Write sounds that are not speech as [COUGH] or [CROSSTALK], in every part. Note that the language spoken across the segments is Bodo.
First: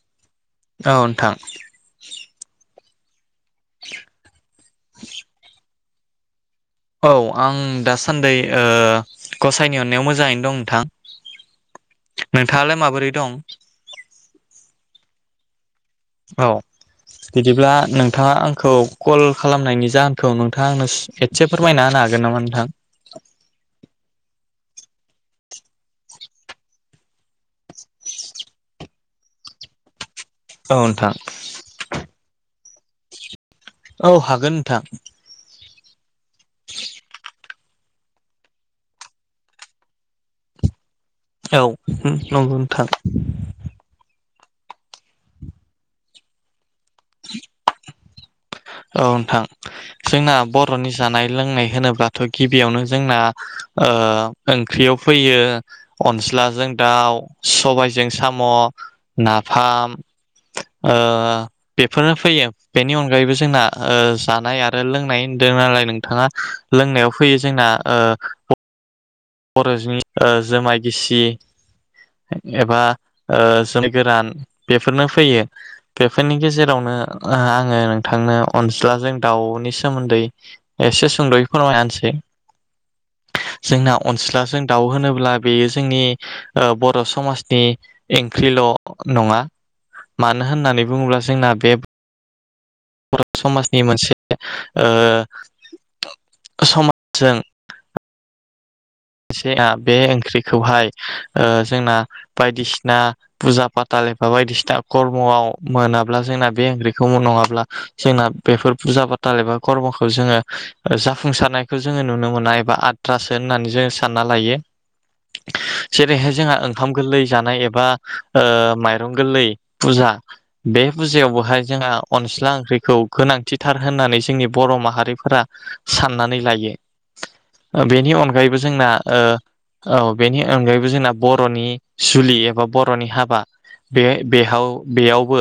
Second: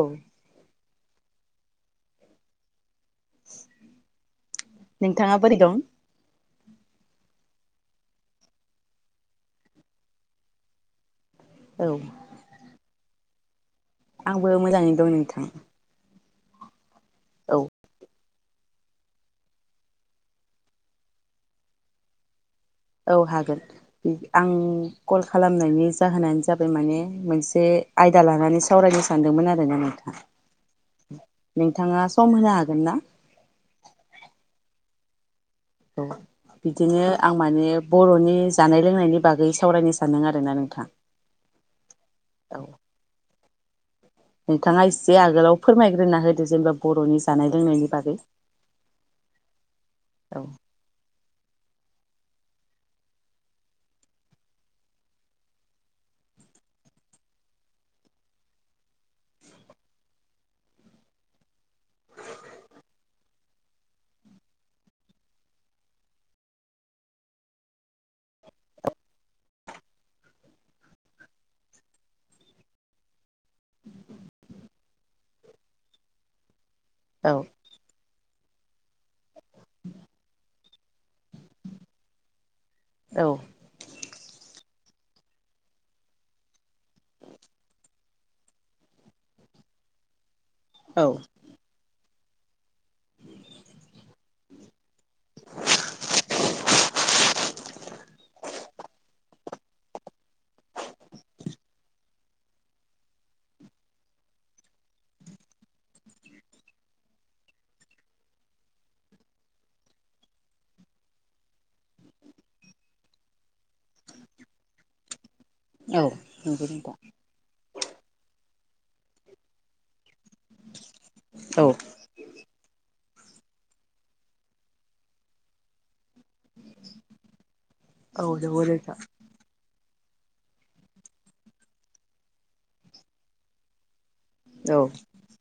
औ औ नोंथां नोंथाङा बोरै दं? औ आं दासान्दि ओ गसाइनि अननायाव मोजाङैनो दं नोंथां औ नोंथाङालाय माबोरै दं? आंबो मोजाङैनो दं नोंथां औ औ बिदिब्ला नों थाङा आंखौ कल खालामनायनि जाहोनखौ नोंथाङा आंनो एसे फोरमायना होनो हागोन नामा नोंथां औ हागोन आं कल खालामनायनि जाहोनानो जाबाय माने मोनसे आयदा लानानै सावरायनो सानदोंमोन आरो ना नोंथां। औ नोंथां नोंथाङा सम होनो हागो हागोनना औ हागोन नोंथां औ बिदिनो आं माने बर'नि जानाय लोंनायनि बागै सावरायनो सानदों आरोना नोंथां औ नंगौ औ नोंथां नोंथाङा एसे आगोलाव फोरमायग्रोना होदो जेनेब्ला बर'नि जानाय लोंनायनि बागै औ नोंथां जोंना औ बर'नि जानाय लोंनाय होनोब्ला थ' गिबियावनो जोंना ओ ओंख्रियाव फैयो अनलाजों दाउ सबायजों साम' नाफाम ओ बेफोरनो फैयो बेनि अनगायैबो जे जोंना ओ जानाय आरो लोंनाय होनदों नालाय नोंथाङा लोंनायाव फैयो जोंना ओ बर'नि जुमाय गिसि एबा जौ गोरान बेफोरनो फैयो बेफोरनि गेजेरावनो औ आङो नोंथांनो अनज्लाजों दाउनि सोमोन्दै एसे सुंद'यै फोरमायना होनोसै औ अनला जों दाव होनोब्ला बेयो जोंनि बर' समाजनि ओंख्रिल' नङा मा मानो होननानै औ बुङोब्ला जोंना बे बर' समाजनि मोनसे ओ समाजजों बे ओंख्रिखौहाय जोंना बायदिसिना फुजा फाथाल एबा बायदिसिना खर्म'आव मोनाब्ला जोंना बे ओंख्रिखौ नङाब्ला जोंना बेफोर फुजा फाथाल एबा खर्म'खौ जोङो जाफुंसारनायखौ जोङो नुनो मोना एबा आद्रासो होननानै जोङो सानो सानना लायो औ जेरैहाय जोंहा नंगौ ओंखाम नोंथां गोरलै जानाय एबा ओ माइरं गोरलै फुजा बे फुजायाव बहाय औ जोंहा अनस्ला ओंख्रिखौ गोनांथिथार होननानै जोंनि बर' माहारिफोरा साननानै लायो बेनि औ अनगायैबो नंगौ जोंना नोंथां ओ औ बेनि अनगायैबो जोंना बर'नि सुलि एबा बर'नि हाबा बे बेहाव औ बेयावबो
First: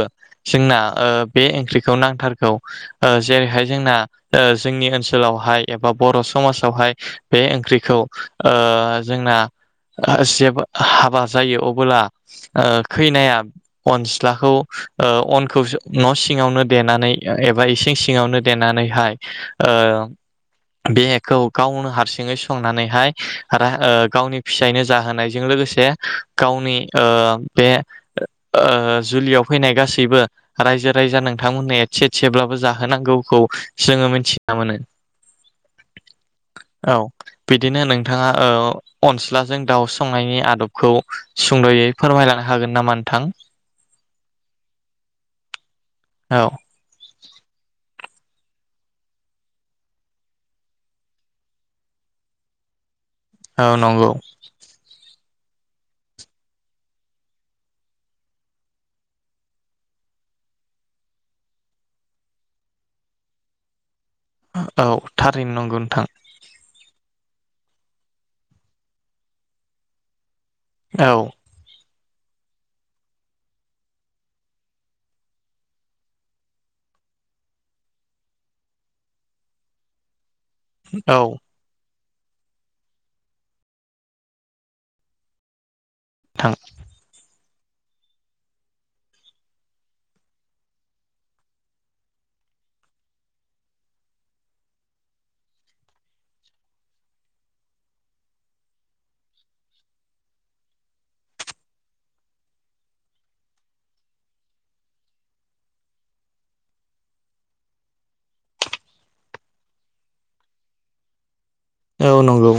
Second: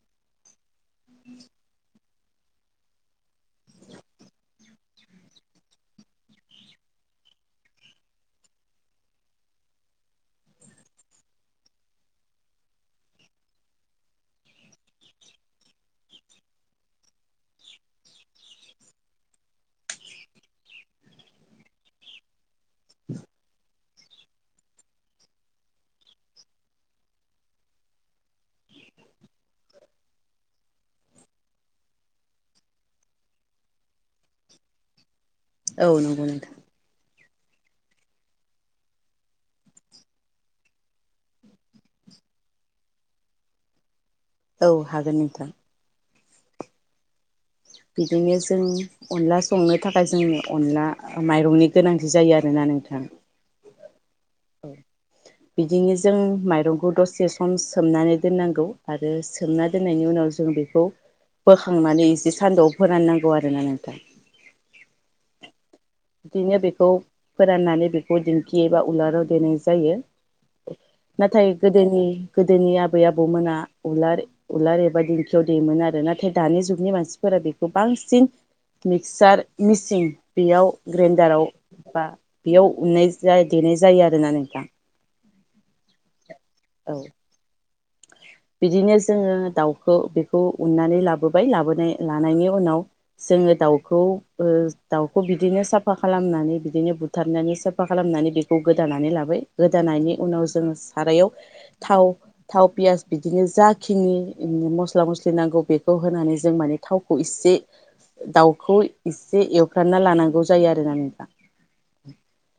जोंना ओ बे ओंख्रिखौ नांथारगौ ओ जेरैहाय जोंना ओ जोंनि ओनसोलावहाय एबा बर' समाजावहाय बे ओंख्रिखौ ओ जोंना जेबो हाबा जायो अबोला खैनाया अनस्लाखौ अनखौ न' सिङावनो देनानै एबा इसिं सिङावनो देनानैहाय बेखौ गावनो हारसिङै संनानै हाय गावनि फिसायनो जाहोनायजों लोगोसे गावनि ओ बे ओ जुलियाव फैनाय गासैबो रायजो राइजा नोंथांमोननो एसे एसेब्लाबो जाहोनांगौखौ जोङो मिथिना मोनो औ नंगौ नोंथां औ बिदिनो नोंथाङा ओ अनस्लाजों दाउ संनायनि आदबखौ सुंद'यै फोरमायलांनो हागोन नामा नोंथां औ हागोन नोंथां औ बिदिनो जों अनला संनो थाखाय जों अनला माइरंनि गोनांथि जायो आरोना नोंथां औ नंगौ बिदिनो जों माइरंखौ दसे सम सोमनानै दोननांगौ आरो सोमना दोननायनि उनाव जों बेखौ बोखांनानै एसे सान्दुंआव फोराननांगौ आरोना नोंथां औ थारैनो नंगोन बिदिनो बेखौ फोराननानै बेखौ दिंखियाव एबा उलाराव देनाय जायो। औ नाथाय गोदोनि गोदोनि आबै आबौमोना उलार उलार एबा दिंखियाव देयोमोन आरो। नाथाय दानि जुगनि मानसिफोरा बेखौ बांसिन मिक्सार मिसिन बेयाव औ ग्रेन्डाराव नोंथां बा बेयाव उननाय, देनाय जायो आरोना नोंथां। नोंथां। औ बिदिनो जोङो दाउखौ लाबोबाय, उनाव जोङो दाउखौ बिदिनो साफा खालामनानै बिदिनो बुथारनानै साफा खालामनानै बेखौ गोदानानै लाबाय, गोदानायनि उनाव जोङो सारायाव थाव थाव पियास बिदिनो जाखिनि मस्ला मस्लि नांगौ बेखौ होनानै जों माने थावखौ इसे दाउखौ एसे एवफ्रानना लानांगौ जायो आरो ना नोंथां। औ नंगौ।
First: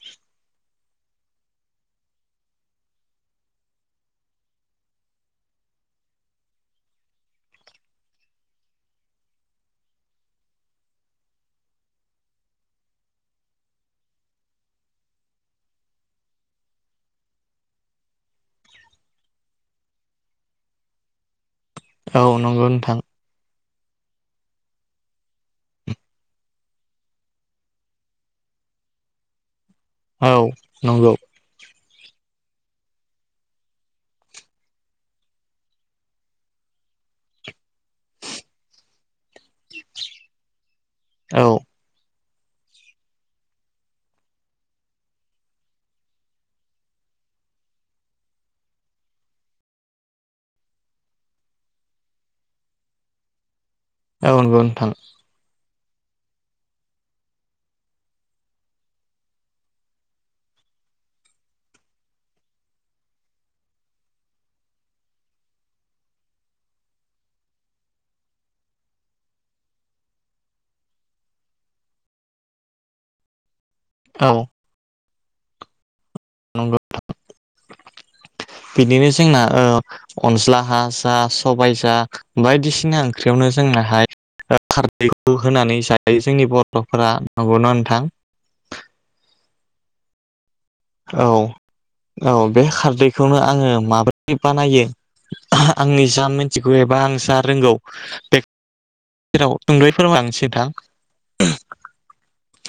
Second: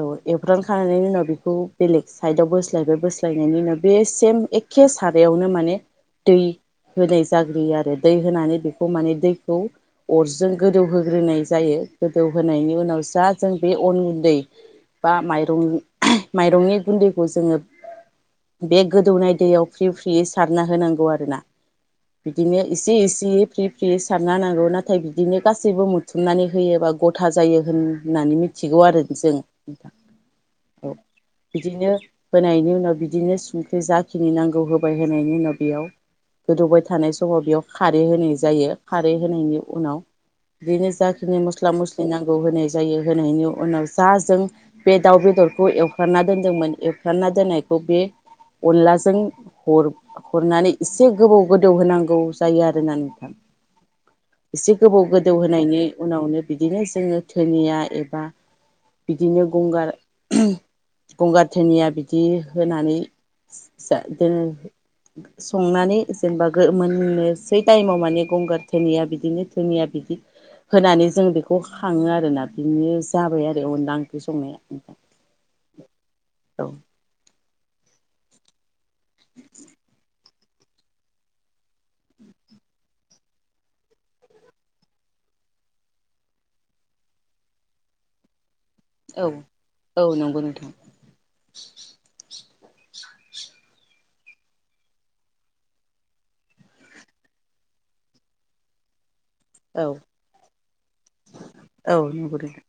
औ एवफ्रांखांनायनि उनाव बेखौ बेलेग साइदआव बोस्लायबाय बोस्लायनायनि उनाव बे सेम एखे सारायावनो माने दै होनाय जाग्रोयो आरो। दै होनानै बेखौ माने दैखौ अरजों गोदौहोग्रोनाय जायो गोदौहोनायनि उनाव जा जों बे अन गुन्दै बा माइरं माइरंनि गुन्दैखौ जोङो बे गोदौनाय दैयाव फ्रि फ्रियै सारना होनांगौ आरोना। औ बिदिनो नंगौ एसे नोंथां इसे फ्रि फ्रि सारना नांगौ नाथाय बिदिनो गासैबो बुथुमनानै होयोबा गथा जायो होननानै मिथिगौ आरो जों। नोंथां औ औ नंगौ बिदिनो होनायनि उनाव बिदिनो संख्रि जाखिनि नांगौ होबाय होनायनि उनाव बेयाव गोदौबाय थानाय समाव बेयाव खारै होनाय जायो। खारै होनायनि उनाव बेनो जाखिनि औ मस्ला-मस्लि नांगौ होनाय जायो। होनायनि उनाव जा जों बे दाउ बेदरखौ एवफ्रानना दोनदोंमोन एवफ्रानना दोननायखौ बे अनलाजों हर, हरनानै एसे गोबाव गोदौ होनांगौ जायो आरोना नोंथां। नंगौ एसे नोंथां गोबाव गोदौ होनायनि उनावनो बिदिनो जोङो धोनिया एबा बिदिनो गंगार, गंगार धोनिया बिदि होनानै संनानै जेनेबा मोननोसै टाइमाव माने गंगार धोनिया बिदिनो धोनिया बिदि होनानै जों बेखौ खााङो आरोना बिदिनो जाबाय आरो अनला ओंख्रि औ संनाया नोंथां। [INAUDIBLE] औ। नंगौ बिदिनो जोंना ओ अनज्ला जा सबाय जा बायदिसिना ओंख्रियावनो जोंनोहाय ओ खारदैखौ होनानै जायो जोंनि बर'फोरा नंगौना नोंथां? औ-औ नंगौ नोंथां। औ -औ। बे खारदैखौनो आङो माबोरै बानायो, आं जा मिन्थिगौ एबा आं जा रोंगौ बे औ सुंदयै फोरमायलांनोसै नोंथां। नंगौ नोंथां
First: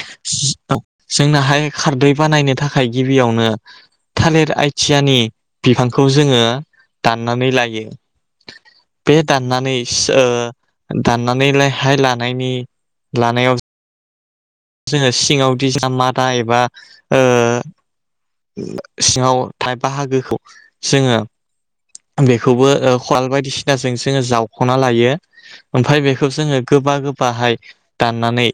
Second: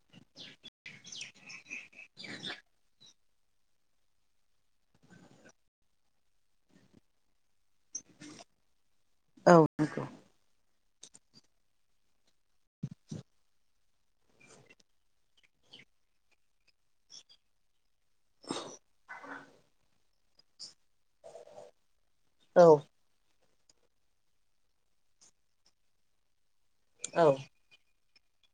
जोंना हाय खारदै बानायनो थाखाय गि बियावनो थालिर आइथियानि बिफांखौ जोङो दाननानै लायो। बे औ नंगौ दाननानैसो ओ दाननानैलाय हाय लानायनि लानायाव जोङो सिङाव दि [UNINTELLIGIBLE] मादा एबा सिङाव थाइ बाहागोखौ जोङो बेखौबो औ [UNINTELLIGIBLE] बायदिसिना गाजों जोङो जावख'ना लायो ओमफ्राय बेखौ जोङो गोबा औ औ गोबाहाय दाननानै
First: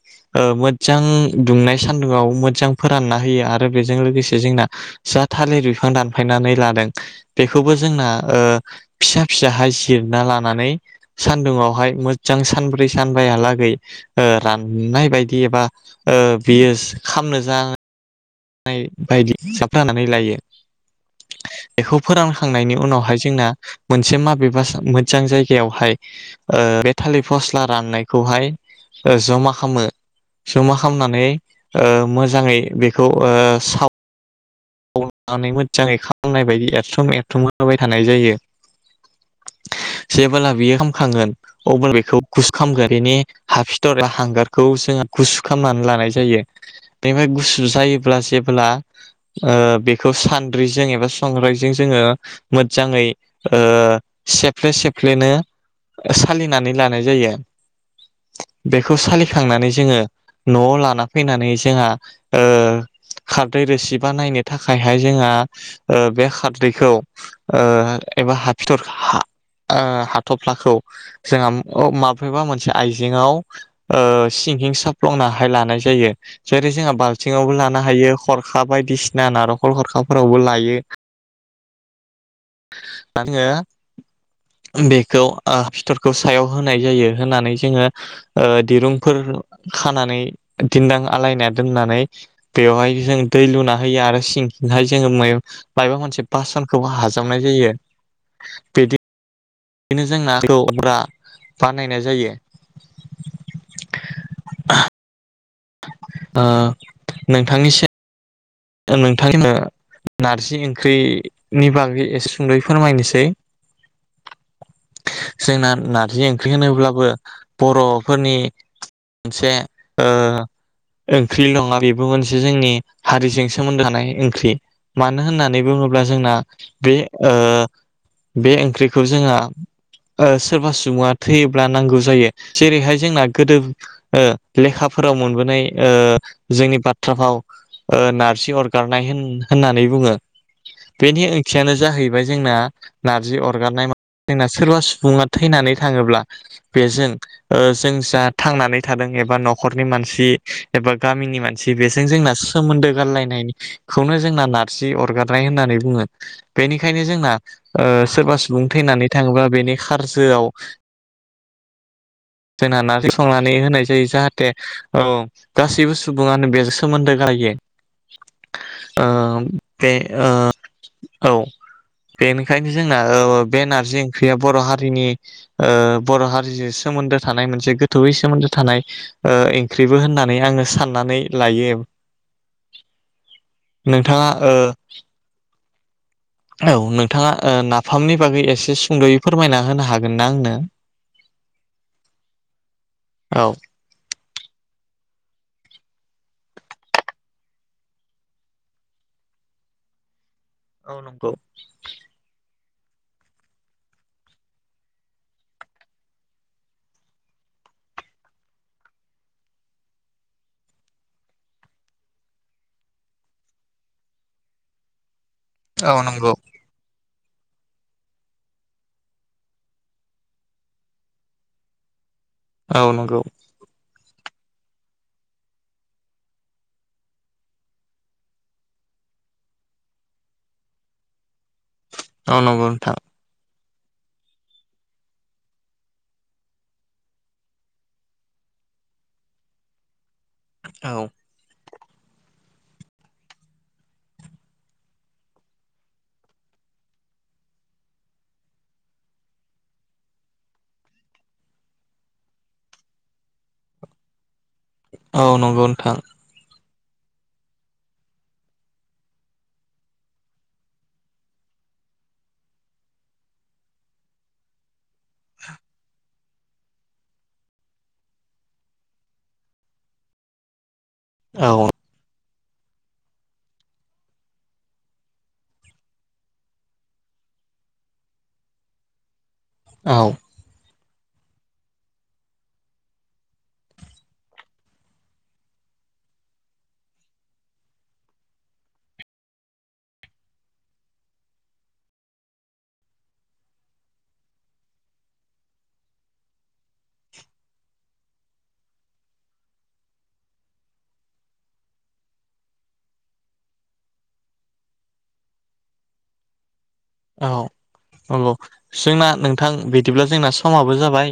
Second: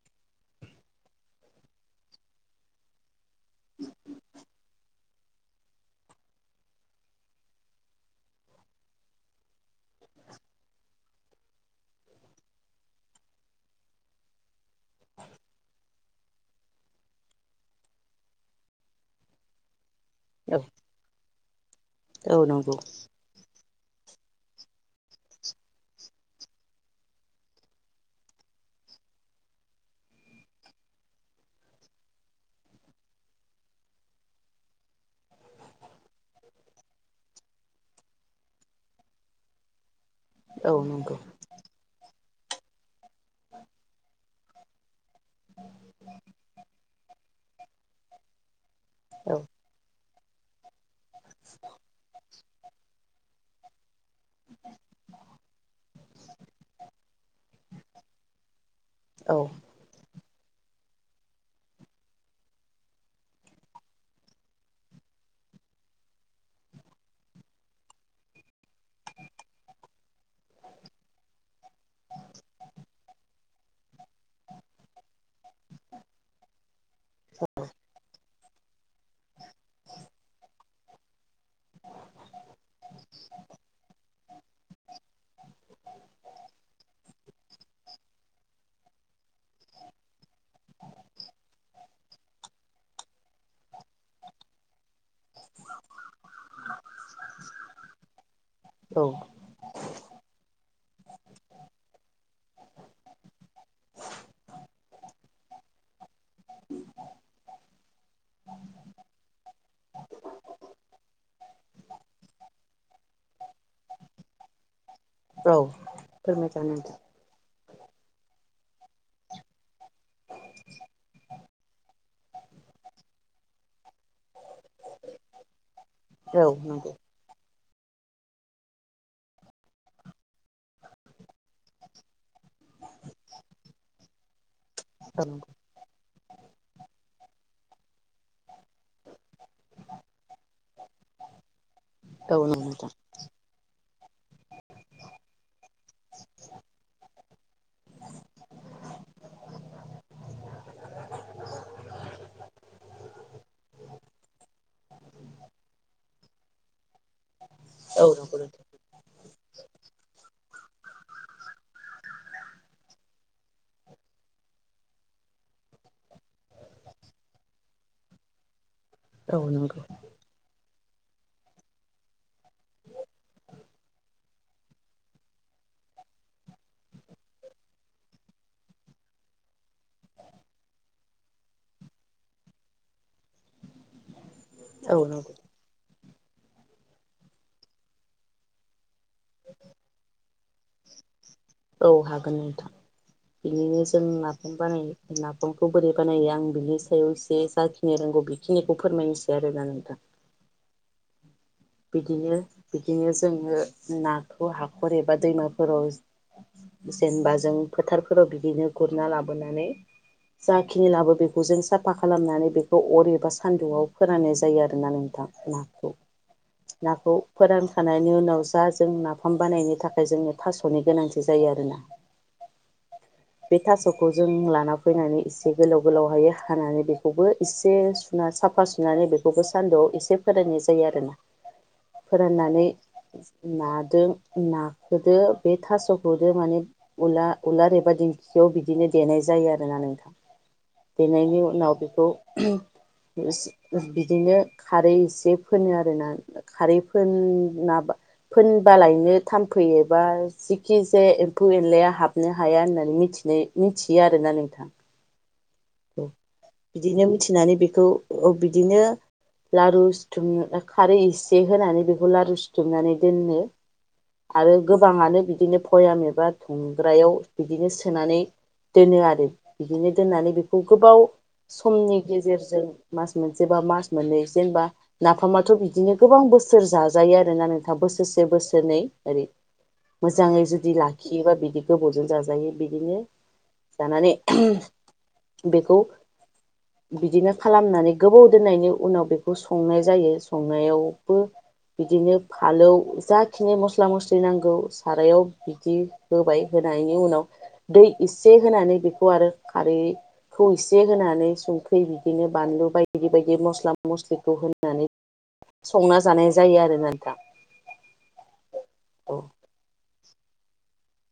मोजां ओ दुंनाय सान्दुंङआव मोजां फोरानना होयो आरो बेजों लोगोसे जोंना जा थालिर बिफां दानफायनानै लादों बेखौबो जोंना ओ फिसा फिसाहाय जिरना लानानै सानदुङावहाय मोजां सानब्रै सानबयालागै ओ राननाय बायदि एबा ओस बियो खामनो जा बाय बायदि [UNINTELLIGIBLE] लायो बेखौ औ फोरानखांनायनि नंगौ उनावहाय जोंना मोनसे माबेबास मोजां जायगायावहाय ओ बे थालिर फस्ला राननायखौहाय जमा खामो जमा खामनानै ओ मोजाङै बे खौ ओ साव नानै मोजाङै खामनाय बायदि एरथुम एरथुम होबाय थानाय जायो जेबोला बियो औ नंगौ खामखांगोन अब्ला बेखौ गुसखामगोन बेनि हाफिथ'र [UNINTELLIGIBLE] हांगारखौ जोङो गुसु खामनानै लानाय जायो बेनिफाय गुस [UNINTELLIGIBLE] जायोब्ला जेबोला औ ओ बे खौ सान्द्रिजों एबा संग्रायजों जोङो मोजाङै ओ सेफ्ले सेफ्लेनो सालिनानै लानाय जायो बेखौ औ सालिखांनानै जोङो न'आव लाना फैनानै जोंहा ओ खारदै रोसि बानायनो थाखायाहाय जोङा ओ बे खारदैखौ ओ एबा हाफिथ'र हा ओ हाथ'फ्लाखौ जोंङा अ माबेबा मोनसे आइजेंआव ओ सिंहिं साफ्लंना हाय लानाय जायो जेरै जोङा बालथिंआवबो लानो हायो खर खा बाय दिसिना नारेखल खरखाफोरावबो लायो। दा दोनों बेखौ ओ फिथरखौ सायाव होनाय जायो। होनानै जोंङो दिरुंफोर खानानै दिन्दां आलायना दोननानै बेवहाय जों दै लुनानै ओहायो आरो सिंखिंहाय जोंङो मायाव मायबा मोनसे बास सानखौ हाजावनाय जायो बिदि औ बिदिनो जों नाखौ हमब्रा बानायनाय जायो। ओ नोंथांनिसि नोंथांनो नारजि ओंख्रिनि बागै एसे सुंद'यै फोरमायनोसै जोंना नारजि ओंख्रि फोरमायजागोन होनोब्लाबो नोंथां बर'फोरनि मोनसे ओ ओंख्रि नङा बेबो मोनसे जोंनि हारिजों सोमोन्दो थानाय ओंख्रि मानो होननानै बुङोब्ला जोंना औ नंगौ बे ओ बे ओंख्रिखौ जोंहा ओ सोरबा सुबुङा थैयोब्ला नांगौ जायो। जेरैहाय जोंना गोदो ओ लेखाफोराव मोनबोनाय ओ जोंनि बाथ्रा [UNINTELLIGIBLE] ओ नारजि [UNINTELLIGIBLE] होन होननानै बुङो। बेनि ओंथियानो जाहैबाय औ नंगौ औ जोंना नंगौ नोंथां नारजि अरगारनाय म जोंना सोरबा सुबुङा थैनानै थाङोब्ला बेजों जों जा थांनानै थादों एबा न'खरनि मानसि एबा गामिनि मानसि बेजों जोंना सोमोन्दो गारलायनाय बेखौनो जोंना नारजि अरगारनाय होननानै बुङो। बेनिखायनो जोंना ओ औ सोरबा नंगौ नोंथां सुबुं थैनानै जेनेबा बेनि खारजोआव जोंहा नारजि संनानै होनाय जायो। जाहाथे औ गासैबो सुबुङानो बेजों सोमोन्दो गारायो। [INAUDIBLE] ओ औ नंगौ बे ओ औ बेनिखायनो जोंना औ औ बे नारजि ओंख्रिया बर' हारिनि ओ बर' हारिजों सोमोन्दो थानाय मोनसे गोथौयै सोमोन्दो थानाय ओंख्रिबो होननानै आङो साननानै लायो। नोंथाङा ओ औ नंगौ औ नोंथाङा नाफामनि बागै एसे फोरमायना होनो हागोन ना आंनो औ हागोन नोंथां औ बिनिनो जों नाफाम बानाय नाफामखौ बोरै बानायो आं बिनि सायाव एसे जाखिनि रोंगौ बेखिनिखौ फोरमायनोसै आरोना नोंथां। औ बिदिनो बिदिनो जोंङो नाखौ हाखर एबा दैमाफोराव जेनेबा जों फोथारफोराव बिदिनो गुरना लाबोनानै जाखिनि लाबो बेखौ जों साफा खालामनानै बेखौ अर एबा सान्दुंआव फोराननाय जायो आरोना नोंथां। अ नाखौ नांगौ नाखौ फोरानखांनायनि उनाव जा जों नाफाम बानायनि थाखाय जोंनो थास'नि गोनांथि जायो आरोना। औ नंगौ बे खौ जों लाना फैनानै एसे गोलाव गोलावहाय हानानै बेखौबो एसे सुना साफा सुनानै बेखौबो सान्दुंआव एसे फोरायनाय जायो आरो ना। औ फोराननानै नंगौ नोंथां नादों नाखदो बे थास'खौदो माने उला उलार एबा दिंखियाव बिदिनो देनाय जायो आरोना नोंथां। औ देरनायनि उनाव [UNINTELLIGIBLE] खौ [UNINTELLIGIBLE] बिदिनो खारै एसे फोनो आरोना। खारै फोनना फोनबालायनो थामफै एबा जिखिजाया एम्फौ एनलाया हाबनो हाया होननानै मिथिनो मिथियो आरोना नोंथां। औ नं औ नोंथां। बिदिनो मिथिनानै बेखौ बिदिनो लारु सिुथुमनो खारै एसे होनानै बेखौ लारु सिुथुमनानै दोनो आरो गोबाङानो बिदिनो पयाम एबा थुंग्रायाव बिदिनो सोनानै दोनो आरो बिदिनो दोननानै गोबाव औ समनि गेजेरजों जों मास मोनसेबा मास मोननै जेनेबा नाफामाथ' बिदिनो गोबां बोसोर जाजायो आरोना नोंथां बोसोरसे बोसोरनै ओरै औ मोजांयै जुदि ला खियोबा बिदि गोबावजों जाजायो बिदिनो जानानै बेखौ बिदिनो खालामनानै गोबाव दोननायनि उनाव बेखौ संनाय जायो संनायावबो बिदिनो फालौ जाखिनि मस्ला मस्लि नांगौ सारायाव बिदि होबाय होनायनि उनाव दै इसे होनानै बेखौ आरो खारै खौ एसे होनानै संख्रि बिदिनो बानलु बायदि बायदि मस्ला मस्लिखौ होनानै संना जानाय जायो आरो। औ नंगौ। जोंना औ नोंथां बि बिदिब्ला जोंना समाबो जाबाय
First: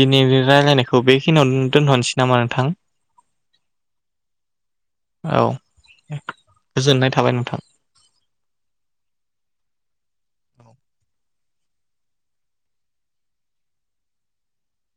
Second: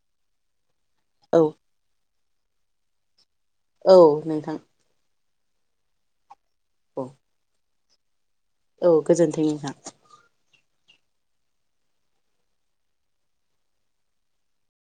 दिनैनि रायलायनाय खौ बेखिनियावनो दोनथ'नोसै नामा नोंथां? औ नोंथां। औ। औ गोजोननाय थाबाय नोंथां। औ गोजोन्थों नोंथां। औ